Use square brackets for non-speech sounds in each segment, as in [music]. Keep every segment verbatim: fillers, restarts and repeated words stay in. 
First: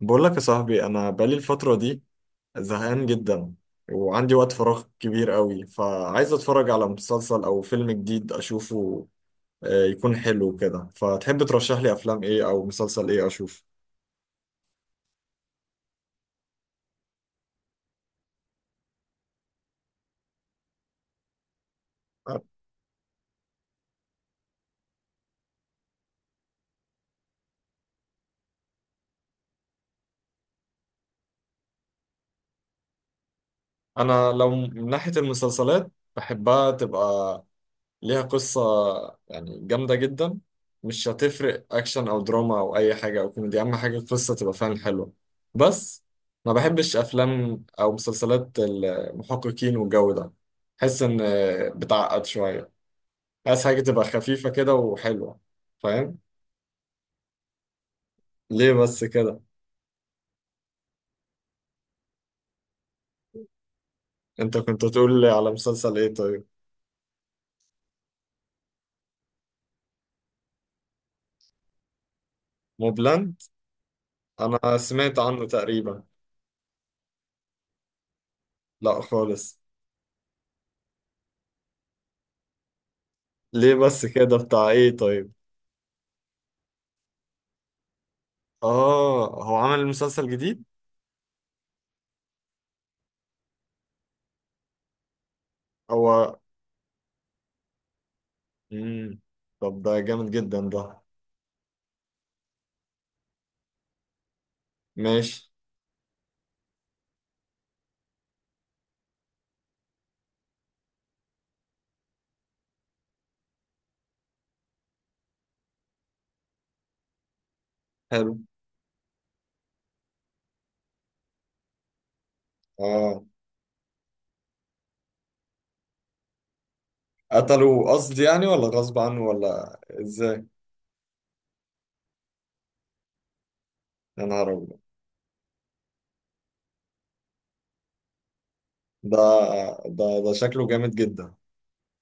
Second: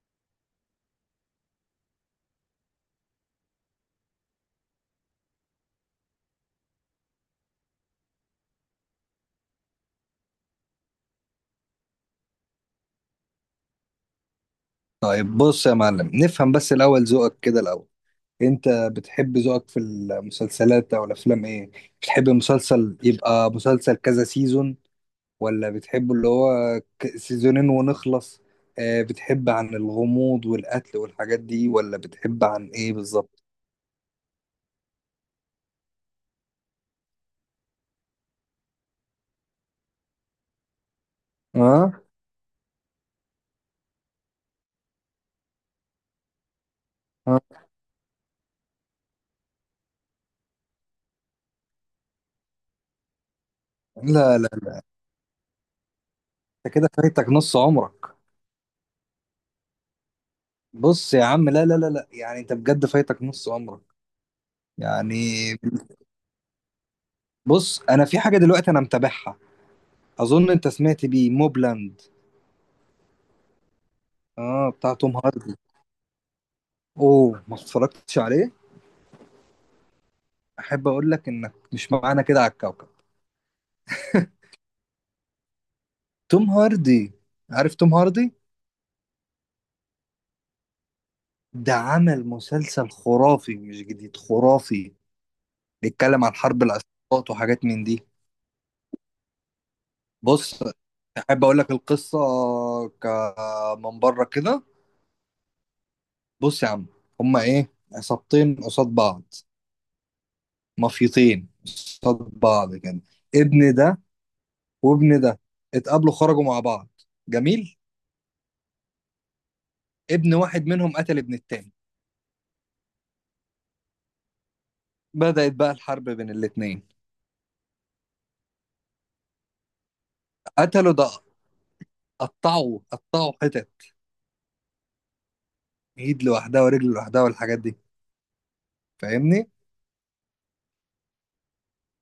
بقول لك يا صاحبي، انا بقالي الفتره دي زهقان جدا، وعندي وقت فراغ كبير قوي، فعايز اتفرج على مسلسل او فيلم جديد اشوفه. آه، يكون حلو كده. فتحب ترشح لي افلام ايه او مسلسل ايه اشوف؟ طيب بص يا معلم، نفهم بس الأول ذوقك كده الأول. أنت بتحب ذوقك في المسلسلات أو الأفلام إيه؟ بتحب المسلسل يبقى مسلسل كذا سيزون، ولا بتحبه اللي هو ك- سيزونين ونخلص؟ آه، بتحب عن الغموض والقتل والحاجات دي ولا بتحب عن إيه بالظبط؟ انا لو من ناحيه المسلسلات بحبها تبقى ليها قصة، يعني جامدة جدا. مش هتفرق آه أكشن أو دراما أو أي حاجة أو كوميدي، أهم حاجة القصة تبقى فعلا حلوة. بس ما بحبش آه. أفلام أو مسلسلات المحققين والجو ده، بحس إن بتعقد شوية. عايز حاجة تبقى لا لا خفيفة كده لا، وحلوة، فاهم؟ أنت كده فايتك نص عمرك. ليه بس كده؟ بص يا عم، لا لا لا لا، يعني أنت بجد فايتك نص عمرك. أنت كنت يعني تقول لي على مسلسل إيه طيب؟ بص، أنا في حاجة دلوقتي أنا متابعها. اظن انت سمعت بيه، موبلاند. موبلاند؟ اه، أنا بتاع توم سمعت عنه هاردي. تقريبا. اوه، ما اتفرجتش عليه؟ لأ خالص. احب اقول لك انك مش معانا كده على الكوكب. ليه بس كده؟ [laughs] بتاع إيه طيب؟ توم هاردي. عارف توم هاردي؟ آه، هو عمل مسلسل جديد؟ ده عمل مسلسل خرافي، مش جديد خرافي. بيتكلم عن هو حرب العصابات وحاجات من دي. مم. طب ده جامد جدا بص، ده. احب اقول لك القصه ك- من بره كده. ماشي. بص يا عم، هما ايه، عصابتين قصاد بعض، مافيتين قصاد بعض كده. ابن ده وابن ده اتقابلوا، خرجوا مع بعض، جميل. حلو، ابن واحد منهم قتل ابن التاني. اه. بدأت بقى الحرب بين الاتنين. قتلوا قصد يعني ولا غصب عنه ولا ازاي؟ قتلوا ده، قطعوا قطعوا حتت، يا نهار ابيض! ايد لوحدها ورجل لوحدها والحاجات دي، ده فاهمني؟ ده ده شكله جامد جدا.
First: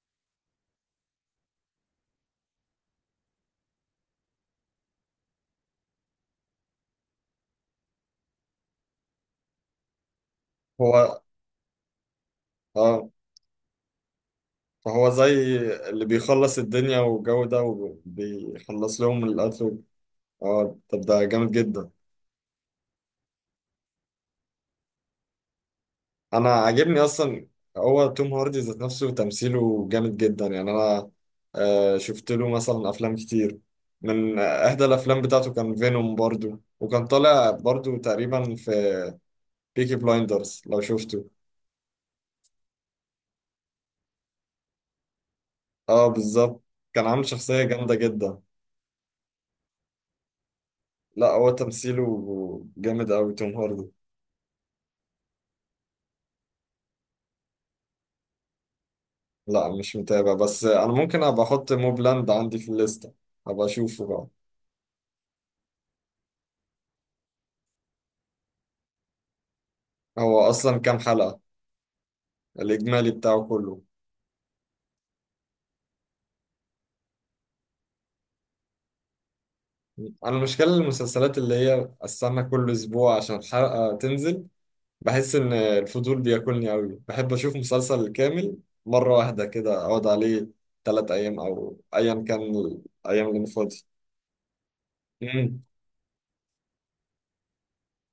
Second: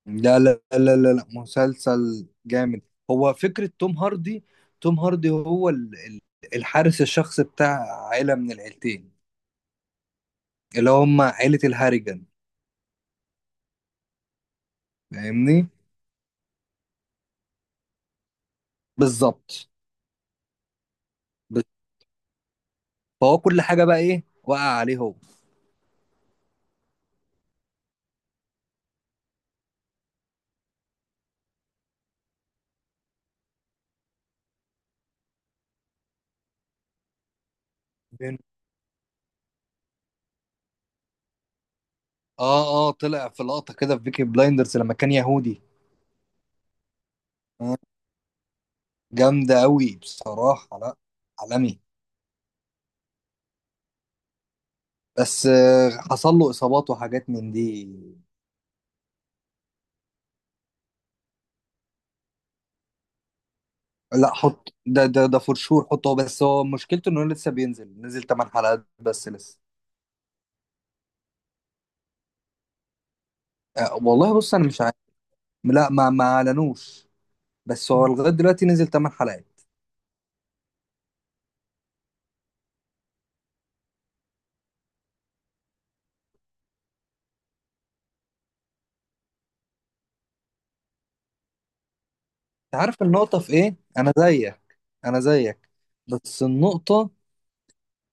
لا لا لا لا لا، مسلسل جامد. هو فكرة توم هاردي، توم هاردي هو ال- ال- الحارس الشخصي بتاع عيلة من العيلتين، اللي هو هم عيلة الهاريجان. اه فهو زي فاهمني؟ اللي بيخلص الدنيا والجو ده، وبيخلص لهم بالظبط. القتل. اه، طب ده جامد بس- جدا. فهو كل حاجة بقى ايه وقع عليه هو. انا عاجبني اصلا. هو توم هاردي ذات نفسه تمثيله جامد جدا، يعني انا آه، شفت له مثلا افلام كتير. من احدى الافلام بتاعته كان فينوم برضو، وكان طالع برضو تقريبا في بيكي بلايندرز، لو شفته. اه اه، طلع في لقطة كده في بيكي بلايندرز لما كان يهودي. اه بالظبط، كان عامل شخصية جامدة جدا. جامدة قوي بصراحة. لا، لا، هو عالمي. تمثيله جامد قوي توم هاردي. بس آه، حصل له إصابات وحاجات من دي. لا، مش متابع، بس انا ممكن ابقى احط موبلاند عندي في الليستة، ابقى اشوفه بقى. لا، حط ده ده ده فور شور، حطه. بس هو مشكلته إنه لسه بينزل نزل ثمان حلقات بس لسه. هو اصلا كام حلقة الاجمالي بتاعه كله؟ آه والله، بص أنا مش عارف. لا، ما ما أعلنوش. بس هو لغاية دلوقتي نزل تمن حلقات. انا المشكله المسلسلات اللي هي استنى كل اسبوع عشان الحلقه تنزل، بحس ان الفضول بياكلني قوي. بحب اشوف مسلسل كامل مره واحده كده، اقعد عليه ثلاث ايام او ايا كان، أنت عارف الايام اللي النقطة أنا في إيه؟ فاضي. أنا زيك، أنا امم. زيك. بس النقطة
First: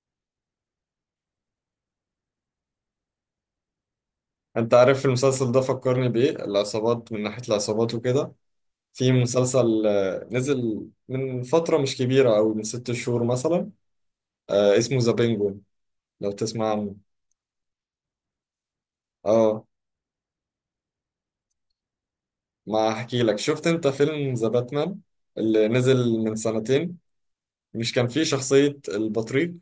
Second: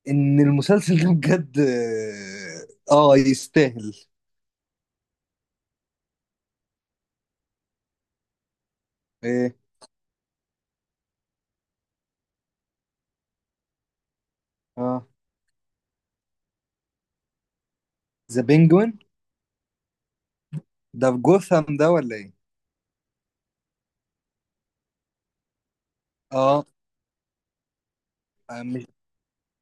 إن المسلسل [laughs] ده بجد آه آه، يستاهل. انت عارف المسلسل ده فكرني بايه؟ العصابات، من ناحيه العصابات وكده. في آه، مسلسل آه، نزل من فتره مش كبيره، او من ست شهور مثلا، آه، اسمه اه، ذا بينجوين، لو تسمع عنه. ذا بينجوين. اه، ده في جوثام ده ولا ايه؟ ما هحكي لك. شفت انت فيلم ذا باتمان اللي نزل من اه. سنتين؟ مش كان فيه آه، شخصية مش. البطريق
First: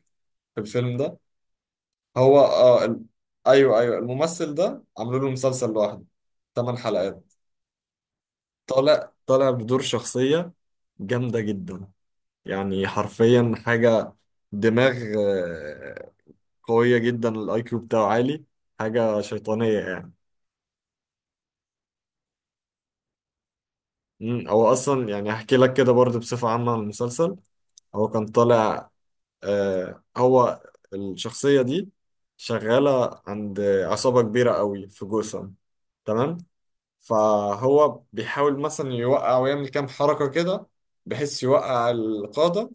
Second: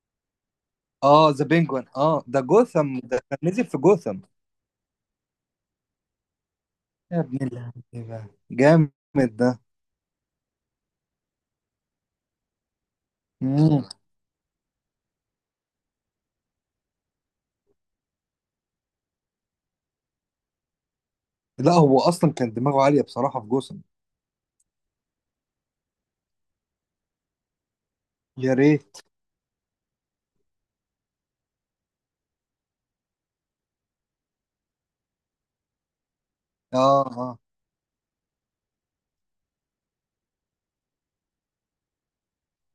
في الفيلم ده؟ اه، ذا بينجوين، اه، هو ده اه ال... جوثام، ده كان نزل في ايوه ايوه، جوثام. الممثل ده عملوا له مسلسل لوحده، ثمان يا حلقات. ابن اللعيبه، طالع جامد طالع ده. بدور شخصية جامدة جدا، يعني حرفيا مم. حاجة دماغ آه، قوية جدا، الاي كيو بتاعه عالي، حاجة شيطانية يعني. لا، هو اصلا كان دماغه عاليه بصراحه في جوثام. مم، هو اصلا يعني هحكي لك كده برضه بصفة عامة عن المسلسل. هو كان يا طالع ريت. آه، هو الشخصية دي شغالة عند عصابة كبيرة قوي في جوثام، تمام. اه اه. فهو بيحاول مثلا يوقع ويعمل كام حركة كده، بحيث يوقع القادة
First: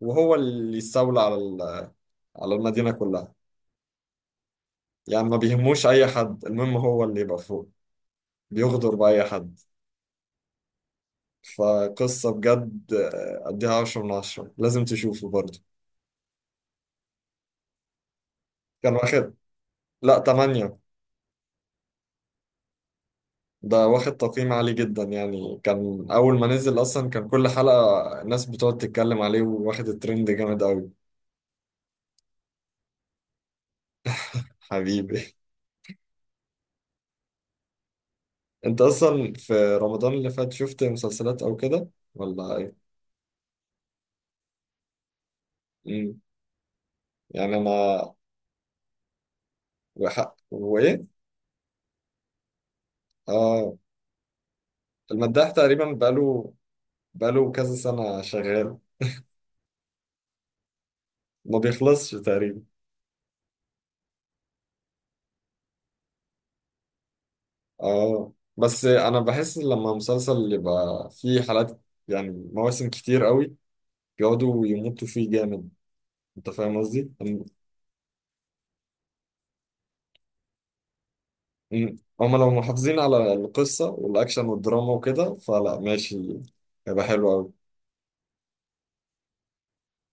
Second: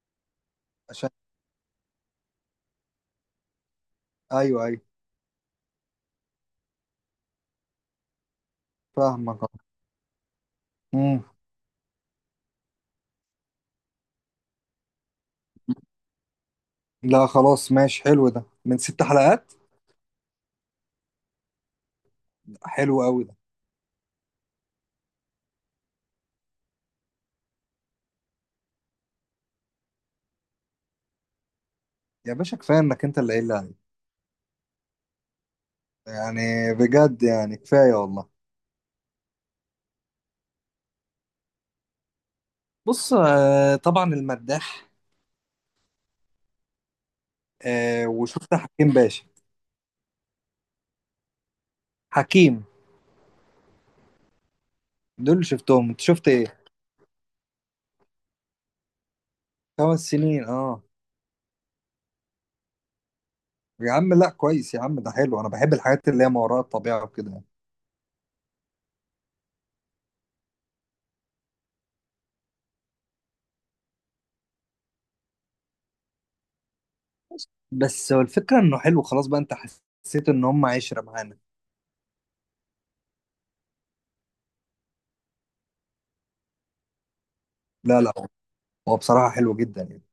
وهو اللي عشان. يستولى على ال- على المدينة كلها. ايوه ايوه. يعني ما بيهموش أي حد، المهم هو اللي يبقى فوق، بيغدر بأي فاهمك، اه. حد. مم. فقصة بجد، آه، أديها عشرة من عشرة، لازم تشوفه برضه. لا خلاص ماشي، حلو ده، من كان ست واخد، حلقات. لا، تمانية. حلو قوي ده. ده واخد تقييم عالي جدا، يعني كان أول ما نزل أصلا كان كل حلقة الناس بتقعد تتكلم عليه، وواخد الترند جامد أوي. يا باشا، كفايه انك انت اللي قايل لي عليه. حبيبي. يعني بجد، يعني كفايه والله. [laughs] أنت أصلا في رمضان اللي فات شفت مسلسلات أو كده ولا إيه؟ بص آه، طبعا المداح. مم. يعني أنا آه، وشفت حكيم باشا. وحق وإيه؟ حكيم. آه، دول اللي المداح شفتهم، تقريبا انت شفت بقاله ايه؟ بقاله كذا سنة شغال، خمس سنين، اه. ما بيخلصش تقريبا. يا عم، لا كويس يا عم، ده حلو، انا بحب الحاجات اللي هي ما وراء الطبيعه وكده يعني. آه، بس أنا بحس لما مسلسل يبقى فيه حلقات، يعني مواسم كتير أوي، بيقعدوا يمطوا فيه جامد، انت فاهم قصدي؟ ام- بس هو الفكره انه حلو، خلاص بقى انت حسيت ان هم عشره معانا. ام- هما لو محافظين على القصة والاكشن والدراما وكده فلا، ماشي، هيبقى حلو قوي. لا لا، هو بصراحه حلو جدا يعني.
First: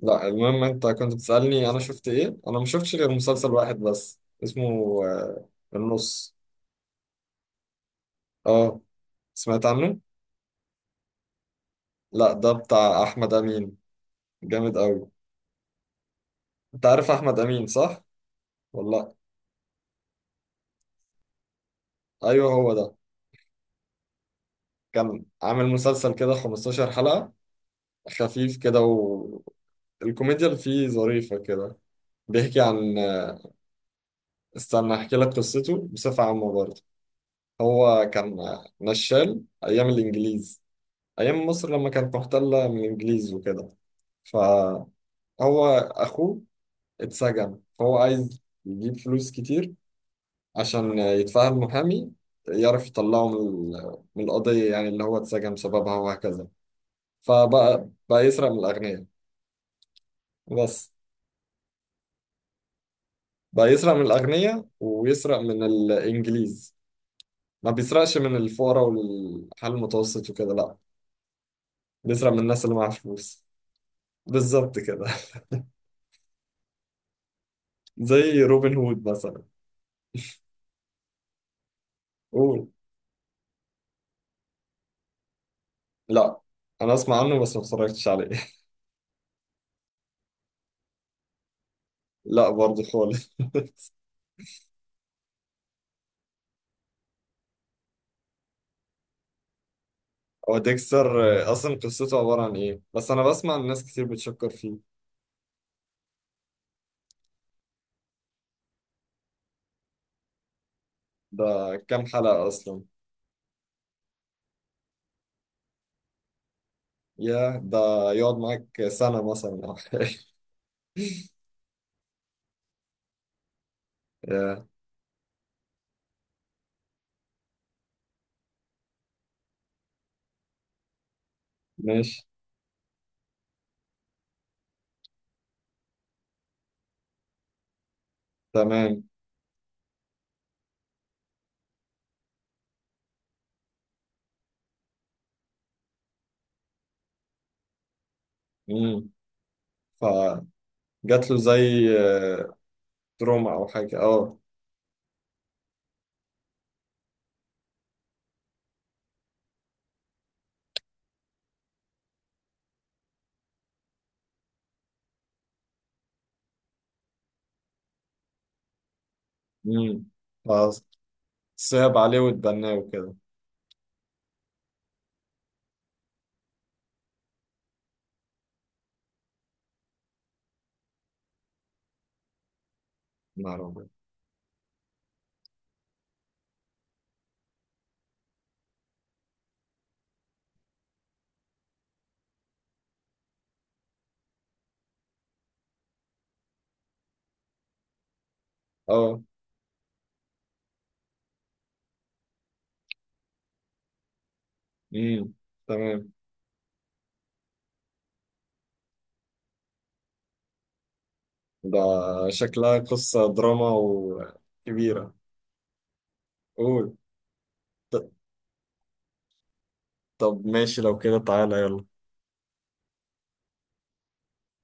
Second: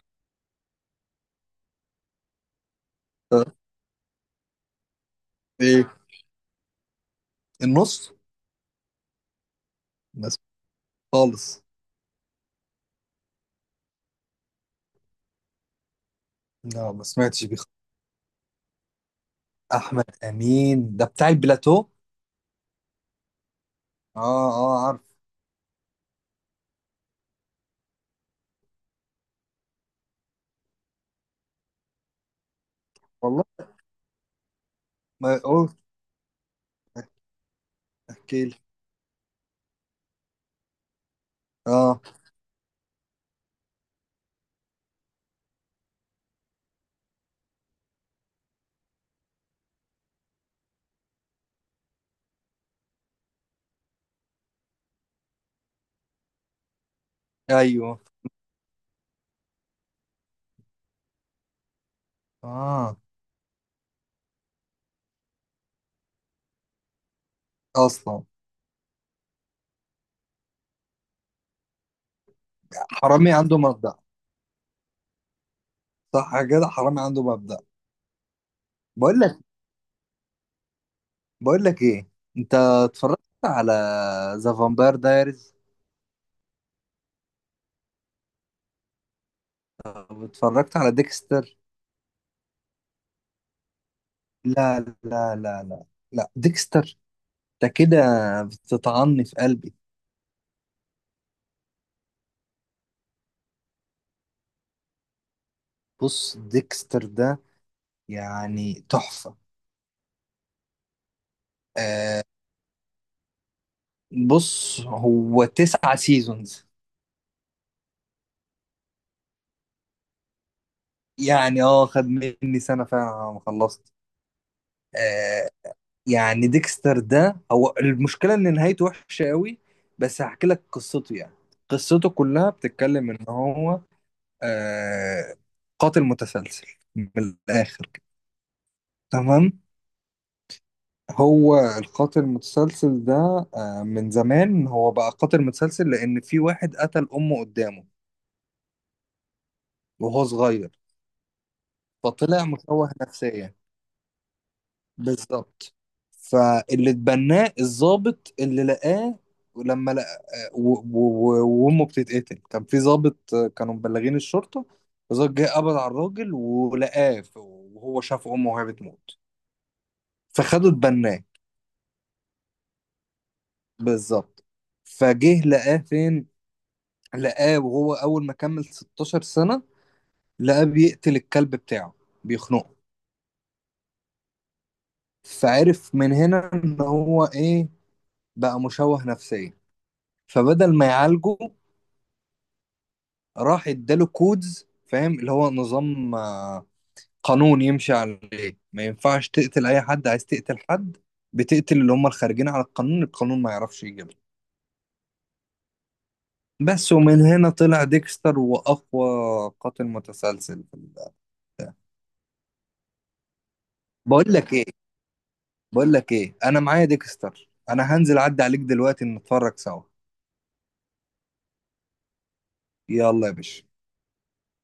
لا، المهم انت كنت بتسألني انا شفت ايه؟ انا ما شفتش غير مسلسل واحد بس اسمه آه، ايه، النص. النص. اه، سمعت عنه؟ بس خالص. لا، ده بتاع احمد امين، جامد قوي. انت لا ما عارف احمد سمعتش بيه امين خالص. صح؟ ولا لأ؟ احمد امين ده بتاع البلاتو. ايوه هو ده، اه اه، عارف. كان عامل مسلسل كده خمستاشر حلقة، خفيف كده، والكوميديا اللي فيه ظريفة كده. بيحكي عن آه، والله، استنى احكي لك ما قلت. قصته بصفة عامة برضه. هو كان احكي لي. نشال ايام الانجليز، ايام مصر لما اه. كانت محتلة من الانجليز وكده. فهو اخوه اتسجن، فهو عايز يجيب فلوس كتير عشان يتفهم محامي، يعرف يطلعه من ال- من القضية يعني اللي هو اتسجن بسببها وهكذا. فبقى ايوه. بقى يسرق من الأغنياء بس. اه بقى يسرق من الأغنياء ويسرق من الإنجليز، ما بيسرقش اصلا. من الفقراء والحال المتوسط وكده، لا. بيسرق من الناس اللي معاها حرامي فلوس. عنده مبدأ. بالظبط كده. [laughs] صح كده، حرامي عنده مبدأ. زي روبن هود بقول مثلا. بقول لك ايه، انت قول. اتفرجت على ذا فامباير دايريز؟ لا، انا اسمع عنه بس ما اتفرجتش عليه. [laughs] او اتفرجت على ديكستر؟ لا برضه خالص. [laughs] لا لا لا لا، لا ديكستر ده كده بتطعني في قلبي. هو ديكستر آه، اصلا قصته عبارة عن ايه؟ بس انا بسمع ان ناس كتير بتشكر فيه. بص، ديكستر ده يعني تحفة. ده كام آه. حلقة اصلا؟ بص، هو تسعة سيزونز. يا ده، يقعد معاك سنة مثلا او حاجة. [laughs] يعني اه، خد مني سنة فعلا على ما خلصت. يا، آه. يعني ديكستر ده، هو المشكلة ان نهايته وحشة قوي. بس هحكي لك قصته يعني. قصته ماشي، كلها بتتكلم ان هو آه، قاتل متسلسل، من الآخر كده. تمام. تمام. هو القاتل المتسلسل ده، آه، من زمان هو بقى قاتل متسلسل، لأن في واحد قتل أمه قدامه امم. وهو صغير، فجات له زي فطلع آه، مشوه تروما نفسيا. او حاجة، اه. بالظبط. فاللي اتبناه الضابط اللي لقاه، لما لقى آه، و- و- و- وامه بتتقتل، كان في ضابط آه، كانوا مبلغين الشرطه. الضابط جه قبض على الراجل ولقاه ف- وهو شاف امه وهي بتموت، امم. فخدوا اتبناه. فصعب عليه واتبناه وكده. بالظبط. فجه لقاه فين، لقاه وهو اول ما كمل ستاشر سنة، لقاه بيقتل الكلب بتاعه، بيخنقه. نعم. فعرف من هنا ان هو ايه، بقى مشوه نفسيا. فبدل ما يعالجه، راح اداله كودز، فاهم؟ اللي هو نظام آه، قانون يمشي عليه، ما اه. ينفعش تقتل اي حد، عايز تقتل حد بتقتل اللي هم الخارجين على القانون، القانون ما يعرفش يجيبها. امم. تمام. بس، ومن هنا طلع ديكستر واقوى قاتل متسلسل في. ده شكلها قصة دراما بقول لك ايه وكبيرة. بقول لك ايه، انا معايا قول. ديكستر، ط- انا هنزل اعدي عليك دلوقتي نتفرج سوا. طب ماشي، لو كده تعالى يلا. يلا يا باشا.